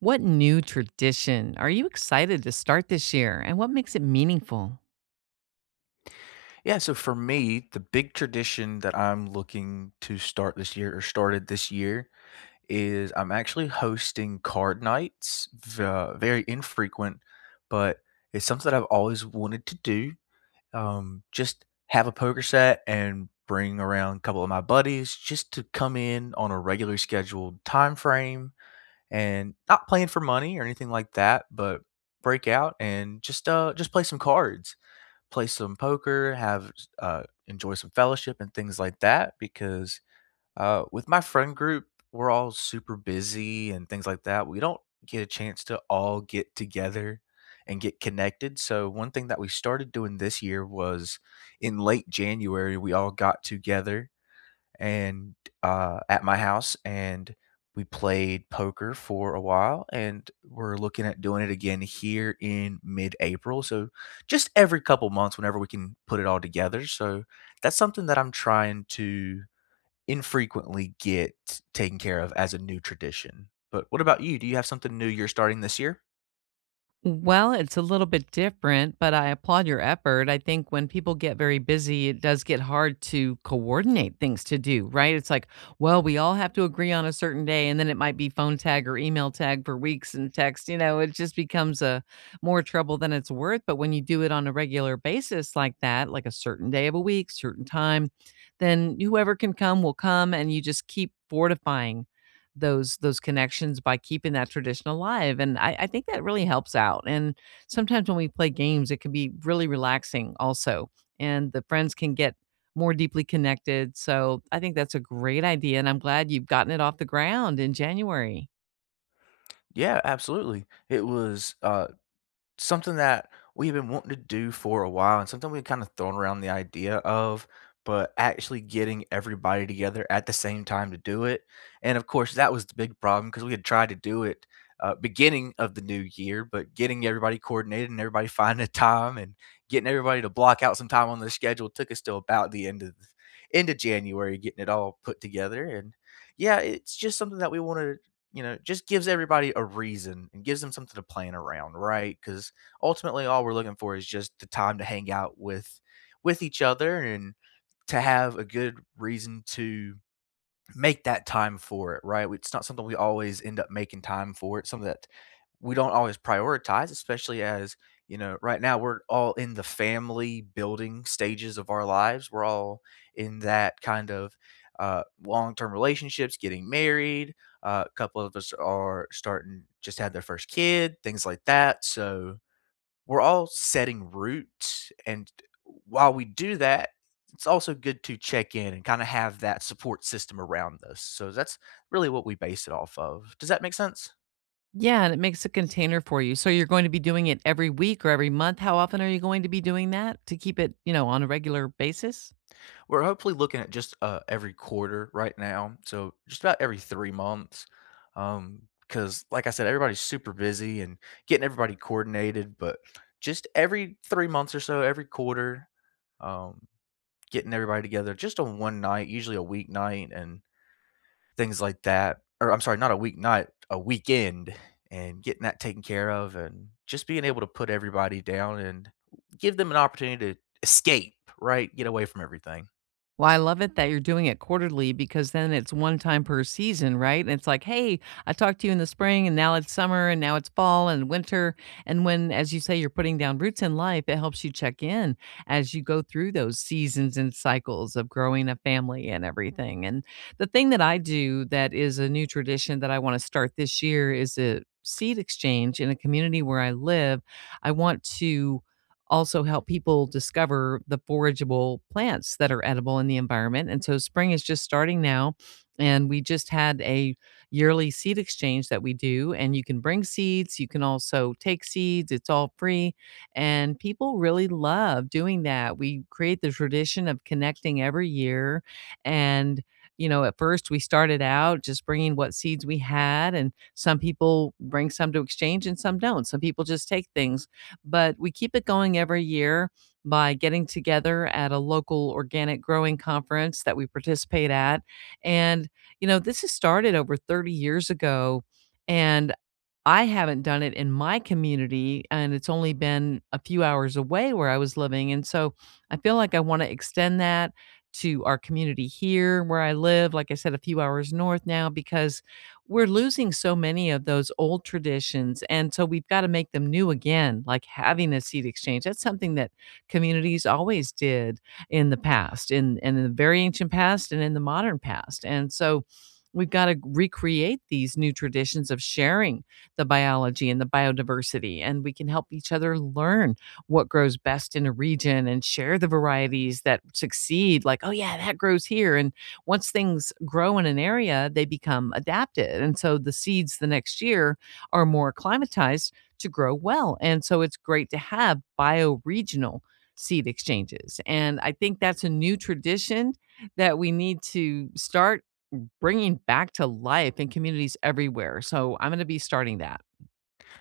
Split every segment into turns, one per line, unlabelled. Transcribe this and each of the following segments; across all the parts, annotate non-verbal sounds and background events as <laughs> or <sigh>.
What new tradition are you excited to start this year, and what makes it meaningful?
Yeah, so for me, the big tradition that I'm looking to start this year or started this year is I'm actually hosting card nights, very infrequent, but it's something that I've always wanted to do. Just have a poker set and bring around a couple of my buddies just to come in on a regular scheduled time frame and not playing for money or anything like that, but break out and just play some cards, play some poker, have enjoy some fellowship and things like that. Because with my friend group, we're all super busy and things like that. We don't get a chance to all get together and get connected. So one thing that we started doing this year was in late January, we all got together and at my house, and we played poker for a while, and we're looking at doing it again here in mid-April. So, just every couple months, whenever we can put it all together. So, that's something that I'm trying to infrequently get taken care of as a new tradition. But what about you? Do you have something new you're starting this year?
Well, it's a little bit different, but I applaud your effort. I think when people get very busy, it does get hard to coordinate things to do, right? It's like, well, we all have to agree on a certain day, and then it might be phone tag or email tag for weeks and text. You know, it just becomes a more trouble than it's worth. But when you do it on a regular basis like that, like a certain day of a week, certain time, then whoever can come will come, and you just keep fortifying those connections by keeping that tradition alive, and I think that really helps out, and sometimes when we play games, it can be really relaxing also, and the friends can get more deeply connected, so I think that's a great idea, and I'm glad you've gotten it off the ground in January.
Yeah, absolutely. It was something that we've been wanting to do for a while and something we've kind of thrown around the idea of, but actually getting everybody together at the same time to do it. And of course, that was the big problem because we had tried to do it beginning of the new year, but getting everybody coordinated and everybody <laughs> finding a time and getting everybody to block out some time on the schedule took us till about the end of January getting it all put together. And yeah, it's just something that we want to, you know, just gives everybody a reason and gives them something to plan around, right? Because ultimately, all we're looking for is just the time to hang out with each other and to have a good reason to make that time for it, right? It's not something we always end up making time for. It's something that we don't always prioritize, especially as, you know, right now we're all in the family building stages of our lives. We're all in that kind of long term relationships, getting married. A couple of us are starting, just had their first kid, things like that. So we're all setting roots. And while we do that, it's also good to check in and kind of have that support system around us. So that's really what we base it off of. Does that make sense?
Yeah, and it makes a container for you, so you're going to be doing it every week or every month, how often are you going to be doing that to keep it, you know, on a regular basis?
We're hopefully looking at just, every quarter right now, so just about every 3 months. Because, like I said, everybody's super busy and getting everybody coordinated, but just every 3 months or so, every quarter, um, getting everybody together just on one night, usually a weeknight and things like that, or I'm sorry, not a weeknight, a weekend, and getting that taken care of and just being able to put everybody down and give them an opportunity to escape, right? Get away from everything.
Well, I love it that you're doing it quarterly because then it's one time per season, right? And it's like, hey, I talked to you in the spring and now it's summer and now it's fall and winter. And when, as you say, you're putting down roots in life, it helps you check in as you go through those seasons and cycles of growing a family and everything. And the thing that I do that is a new tradition that I want to start this year is a seed exchange in a community where I live. I want to also help people discover the forageable plants that are edible in the environment. And so spring is just starting now. And we just had a yearly seed exchange that we do. And you can bring seeds, you can also take seeds, it's all free. And people really love doing that. We create the tradition of connecting every year. And, you know, at first we started out just bringing what seeds we had. And some people bring some to exchange and some don't. Some people just take things, but we keep it going every year by getting together at a local organic growing conference that we participate at. And, you know, this has started over 30 years ago. And I haven't done it in my community, and it's only been a few hours away where I was living. And so I feel like I want to extend that to our community here where I live, like I said, a few hours north now, because we're losing so many of those old traditions. And so we've got to make them new again, like having a seed exchange. That's something that communities always did in the past, in the very ancient past and in the modern past. And so we've got to recreate these new traditions of sharing the biology and the biodiversity. And we can help each other learn what grows best in a region and share the varieties that succeed, like, oh, yeah, that grows here. And once things grow in an area, they become adapted. And so the seeds the next year are more acclimatized to grow well. And so it's great to have bioregional seed exchanges. And I think that's a new tradition that we need to start bringing back to life in communities everywhere. So I'm going to be starting that.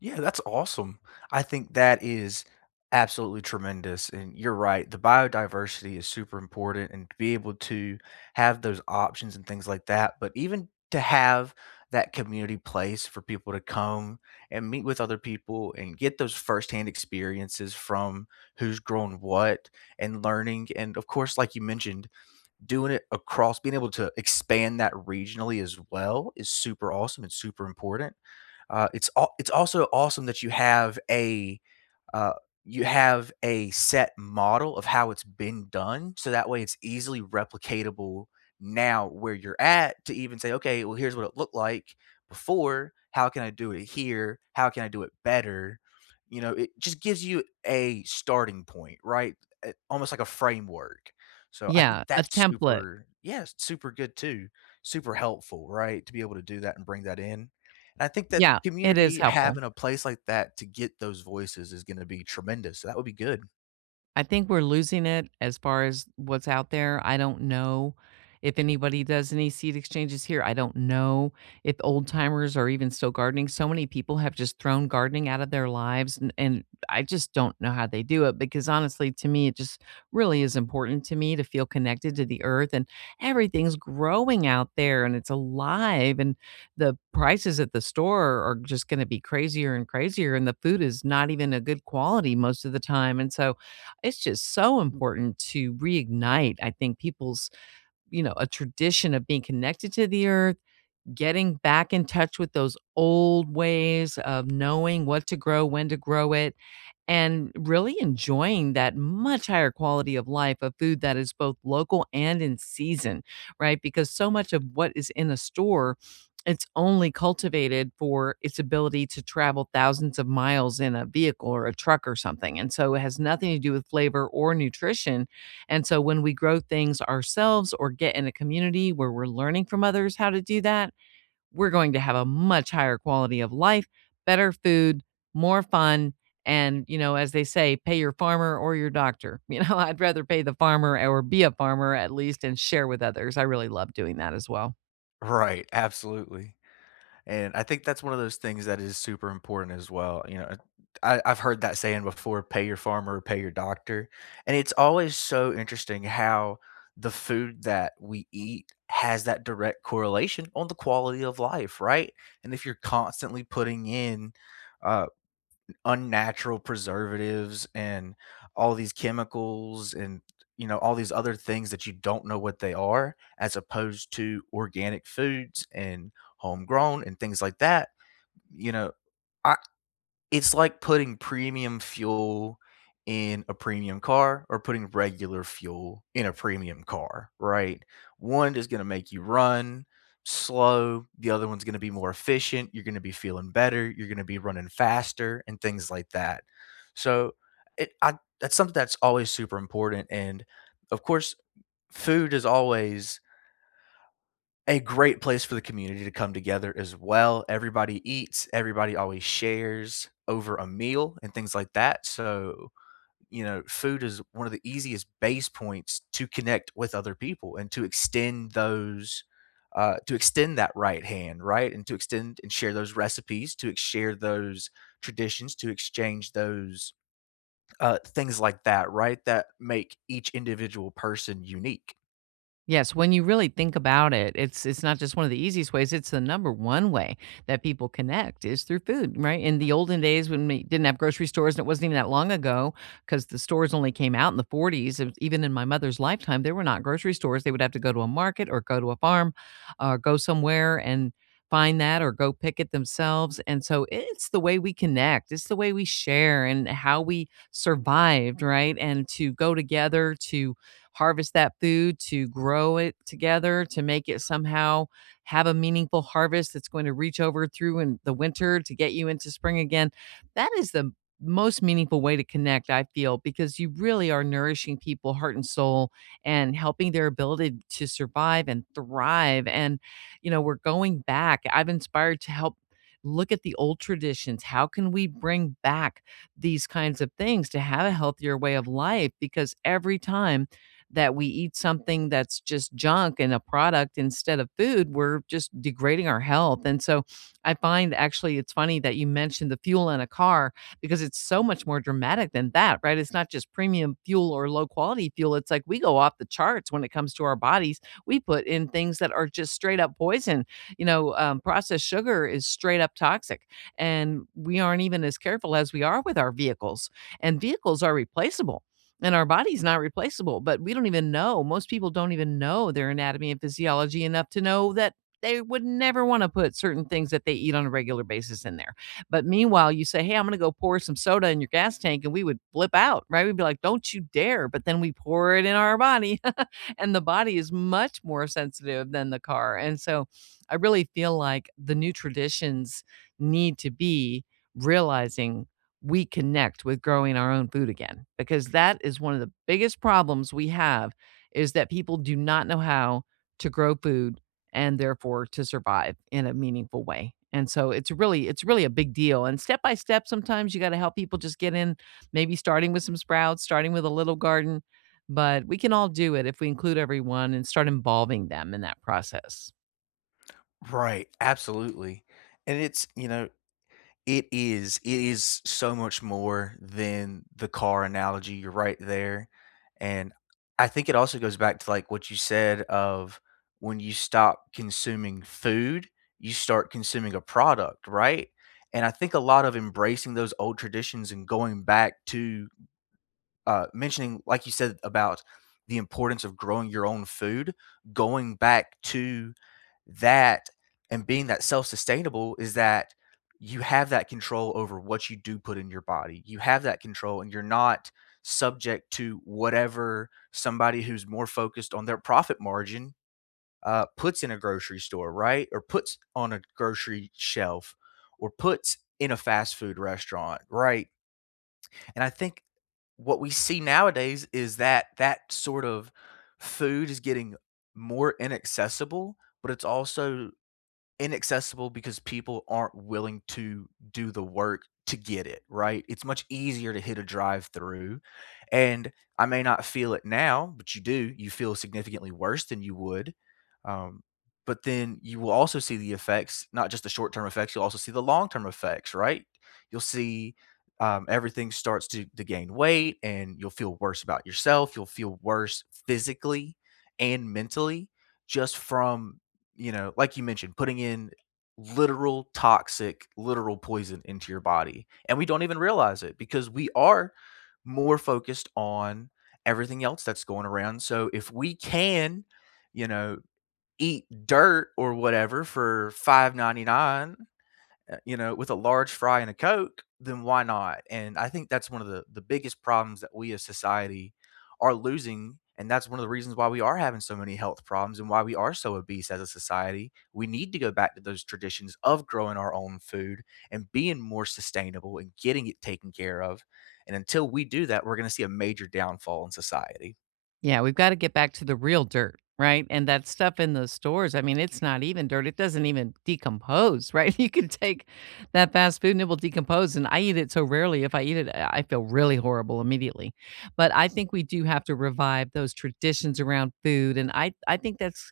Yeah, that's awesome. I think that is absolutely tremendous. And you're right. The biodiversity is super important and to be able to have those options and things like that. But even to have that community place for people to come and meet with other people and get those firsthand experiences from who's grown what and learning. And of course, like you mentioned, doing it across, being able to expand that regionally as well is super awesome and super important. It's also awesome that you have uh, you have a set model of how it's been done, so that way it's easily replicatable now where you're at to even say, "Okay, well, here's what it looked like before. How can I do it here? How can I do it better?" You know, it just gives you a starting point, right? Almost like a framework. So I think
Yeah, a
that's
template.
super good too. Super helpful, right? To be able to do that and bring that in. And I think that
Yeah,
the
it is
community
helpful.
having a place like that to get those voices is gonna be tremendous, so that would be good.
I think we're losing it as far as what's out there. I don't know if anybody does any seed exchanges here. I don't know if old timers are even still gardening. So many people have just thrown gardening out of their lives. And I just don't know how they do it because honestly, to me, it just really is important to me to feel connected to the earth, and everything's growing out there and it's alive. And the prices at the store are just going to be crazier and crazier. And the food is not even a good quality most of the time. And so, it's just so important to reignite, I think, people's, you know, a tradition of being connected to the earth, getting back in touch with those old ways of knowing what to grow, when to grow it, and really enjoying that much higher quality of life of food that is both local and in season, right? Because so much of what is in a store, it's only cultivated for its ability to travel thousands of miles in a vehicle or a truck or something. And so it has nothing to do with flavor or nutrition. And so when we grow things ourselves or get in a community where we're learning from others how to do that, we're going to have a much higher quality of life, better food, more fun. And, you know, as they say, pay your farmer or your doctor. <laughs> You know, I'd rather pay the farmer or be a farmer at least and share with others. I really love doing that as well.
Right, absolutely, and I think that's one of those things that is super important as well, you know, I've heard that saying before, "Pay your farmer, pay your doctor," and it's always so interesting how the food that we eat has that direct correlation on the quality of life, right? And if you're constantly putting in, uh unnatural preservatives and all these chemicals and, you know, all these other things that you don't know what they are, as opposed to organic foods and homegrown and things like that. You know, I it's like putting premium fuel in a premium car or putting regular fuel in a premium car, right? One is gonna make you run slow, the other one's gonna be more efficient, you're gonna be feeling better, you're gonna be running faster, and things like that. So, it I that's something that's always super important, and, of course, food is always a great place for the community to come together as well. Everybody eats, everybody always shares over a meal and things like that. So, you know, food is one of the easiest base points to connect with other people and to extend those to extend that right hand, right? And to extend and share those recipes, share those traditions, to exchange those things like that, right? That make each individual person unique.
Yes, when you really think about it, it's not just one of the easiest ways, it's the number one way that people connect is through food, right? In the olden days when we didn't have grocery stores, and it wasn't even that long ago because the stores only came out in the 40s, it was- even in my mother's lifetime there were not grocery stores. They would have to go to a market or go to a farm or go somewhere and find that or go pick it themselves. And so it's the way we connect, it's the way we share and how we survived, right? And to go together to harvest that food, to grow it together, to make it somehow have a meaningful harvest that's going to reach over through in the winter to get you into spring again. That is the most meaningful way to connect, I feel, because you really are nourishing people heart and soul and helping their ability to survive and thrive. And, you know, we're going back. I've inspired to help look at the old traditions. How can we bring back these kinds of things to have a healthier way of life? Because every time that we eat something that's just junk and a product instead of food, we're just degrading our health. And so I find actually it's funny that you mentioned the fuel in a car because it's so much more dramatic than that, right? It's not just premium fuel or low quality fuel. It's like we go off the charts when it comes to our bodies. We put in things that are just straight up poison. You know, processed sugar is straight up toxic. And we aren't even as careful as we are with our vehicles. And vehicles are replaceable and our body's not replaceable, but we don't even know. Most people don't even know their anatomy and physiology enough to know that they would never want to put certain things that they eat on a regular basis in there. But meanwhile, you say, hey, I'm going to go pour some soda in your gas tank, and we would flip out, right? We'd be like, don't you dare. But then we pour it in our body, <laughs> and the body is much more sensitive than the car. And so I really feel like the new traditions need to be realizing we connect with growing our own food again because that is one of the biggest problems we have is that people do not know how to grow food and therefore to survive in a meaningful way. And so it's really a big deal, and step by step sometimes you got to help people just get in, maybe starting with some sprouts, starting with a little garden, but we can all do it if we include everyone and start involving them in that process.
Right. Absolutely. And it's, you know, it is. It is so much more than the car analogy. You're right there. And I think it also goes back to like what you said of when you stop consuming food, you start consuming a product, right? And I think a lot of embracing those old traditions and going back to mentioning, like you said, about the importance of growing your own food, going back to that and being that self sustainable is that you have that control over what you do put in your body. You have that control and you're not subject to whatever somebody who's more focused on their profit margin puts in a grocery store, right? Or puts on a grocery shelf or puts in a fast food restaurant, right? And I think what we see nowadays is that that sort of food is getting more inaccessible, but it's also inaccessible because people aren't willing to do the work to get it, right? It's much easier to hit a drive through. And I may not feel it now, but you do. You feel significantly worse than you would. Um, but then you will also see the effects, not just the short term effects, you'll also see the long term effects, right? You'll see, everything starts to gain weight and you'll feel worse about yourself. You'll feel worse physically and mentally just from, you know, like you mentioned, putting in literal toxic, literal poison into your body. And we don't even realize it because we are more focused on everything else that's going around. So if we can, you know, eat dirt or whatever for 5.99, you know, with a large fry and a Coke, then why not? And I think that's one of the biggest problems that we as society are losing, and that's one of the reasons why we are having so many health problems and why we are so obese as a society. We need to go back to those traditions of growing our own food and being more sustainable and getting it taken care of. And until we do that, we're going to see a major downfall in society.
Yeah, we've gotta get back to the real dirt, right? And that stuff in the stores, I mean, it's not even dirt, it doesn't even decompose, right? <laughs> You can take that fast food and it will decompose, and I eat it so rarely, if I eat it, I feel really horrible immediately. But I think we do have to revive those traditions around food, and I think that's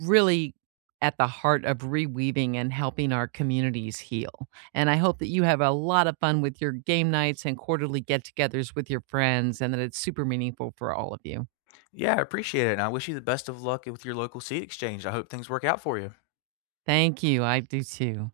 really at the heart of reweaving and helping our communities heal, and I hope that you have a lot of fun with your game nights and quarterly get-togethers with your friends, and that it's super meaningful for all of you.
Yeah, I appreciate it. And I wish you the best of luck with your local seed exchange. I hope things work out for you.
Thank you. I do too.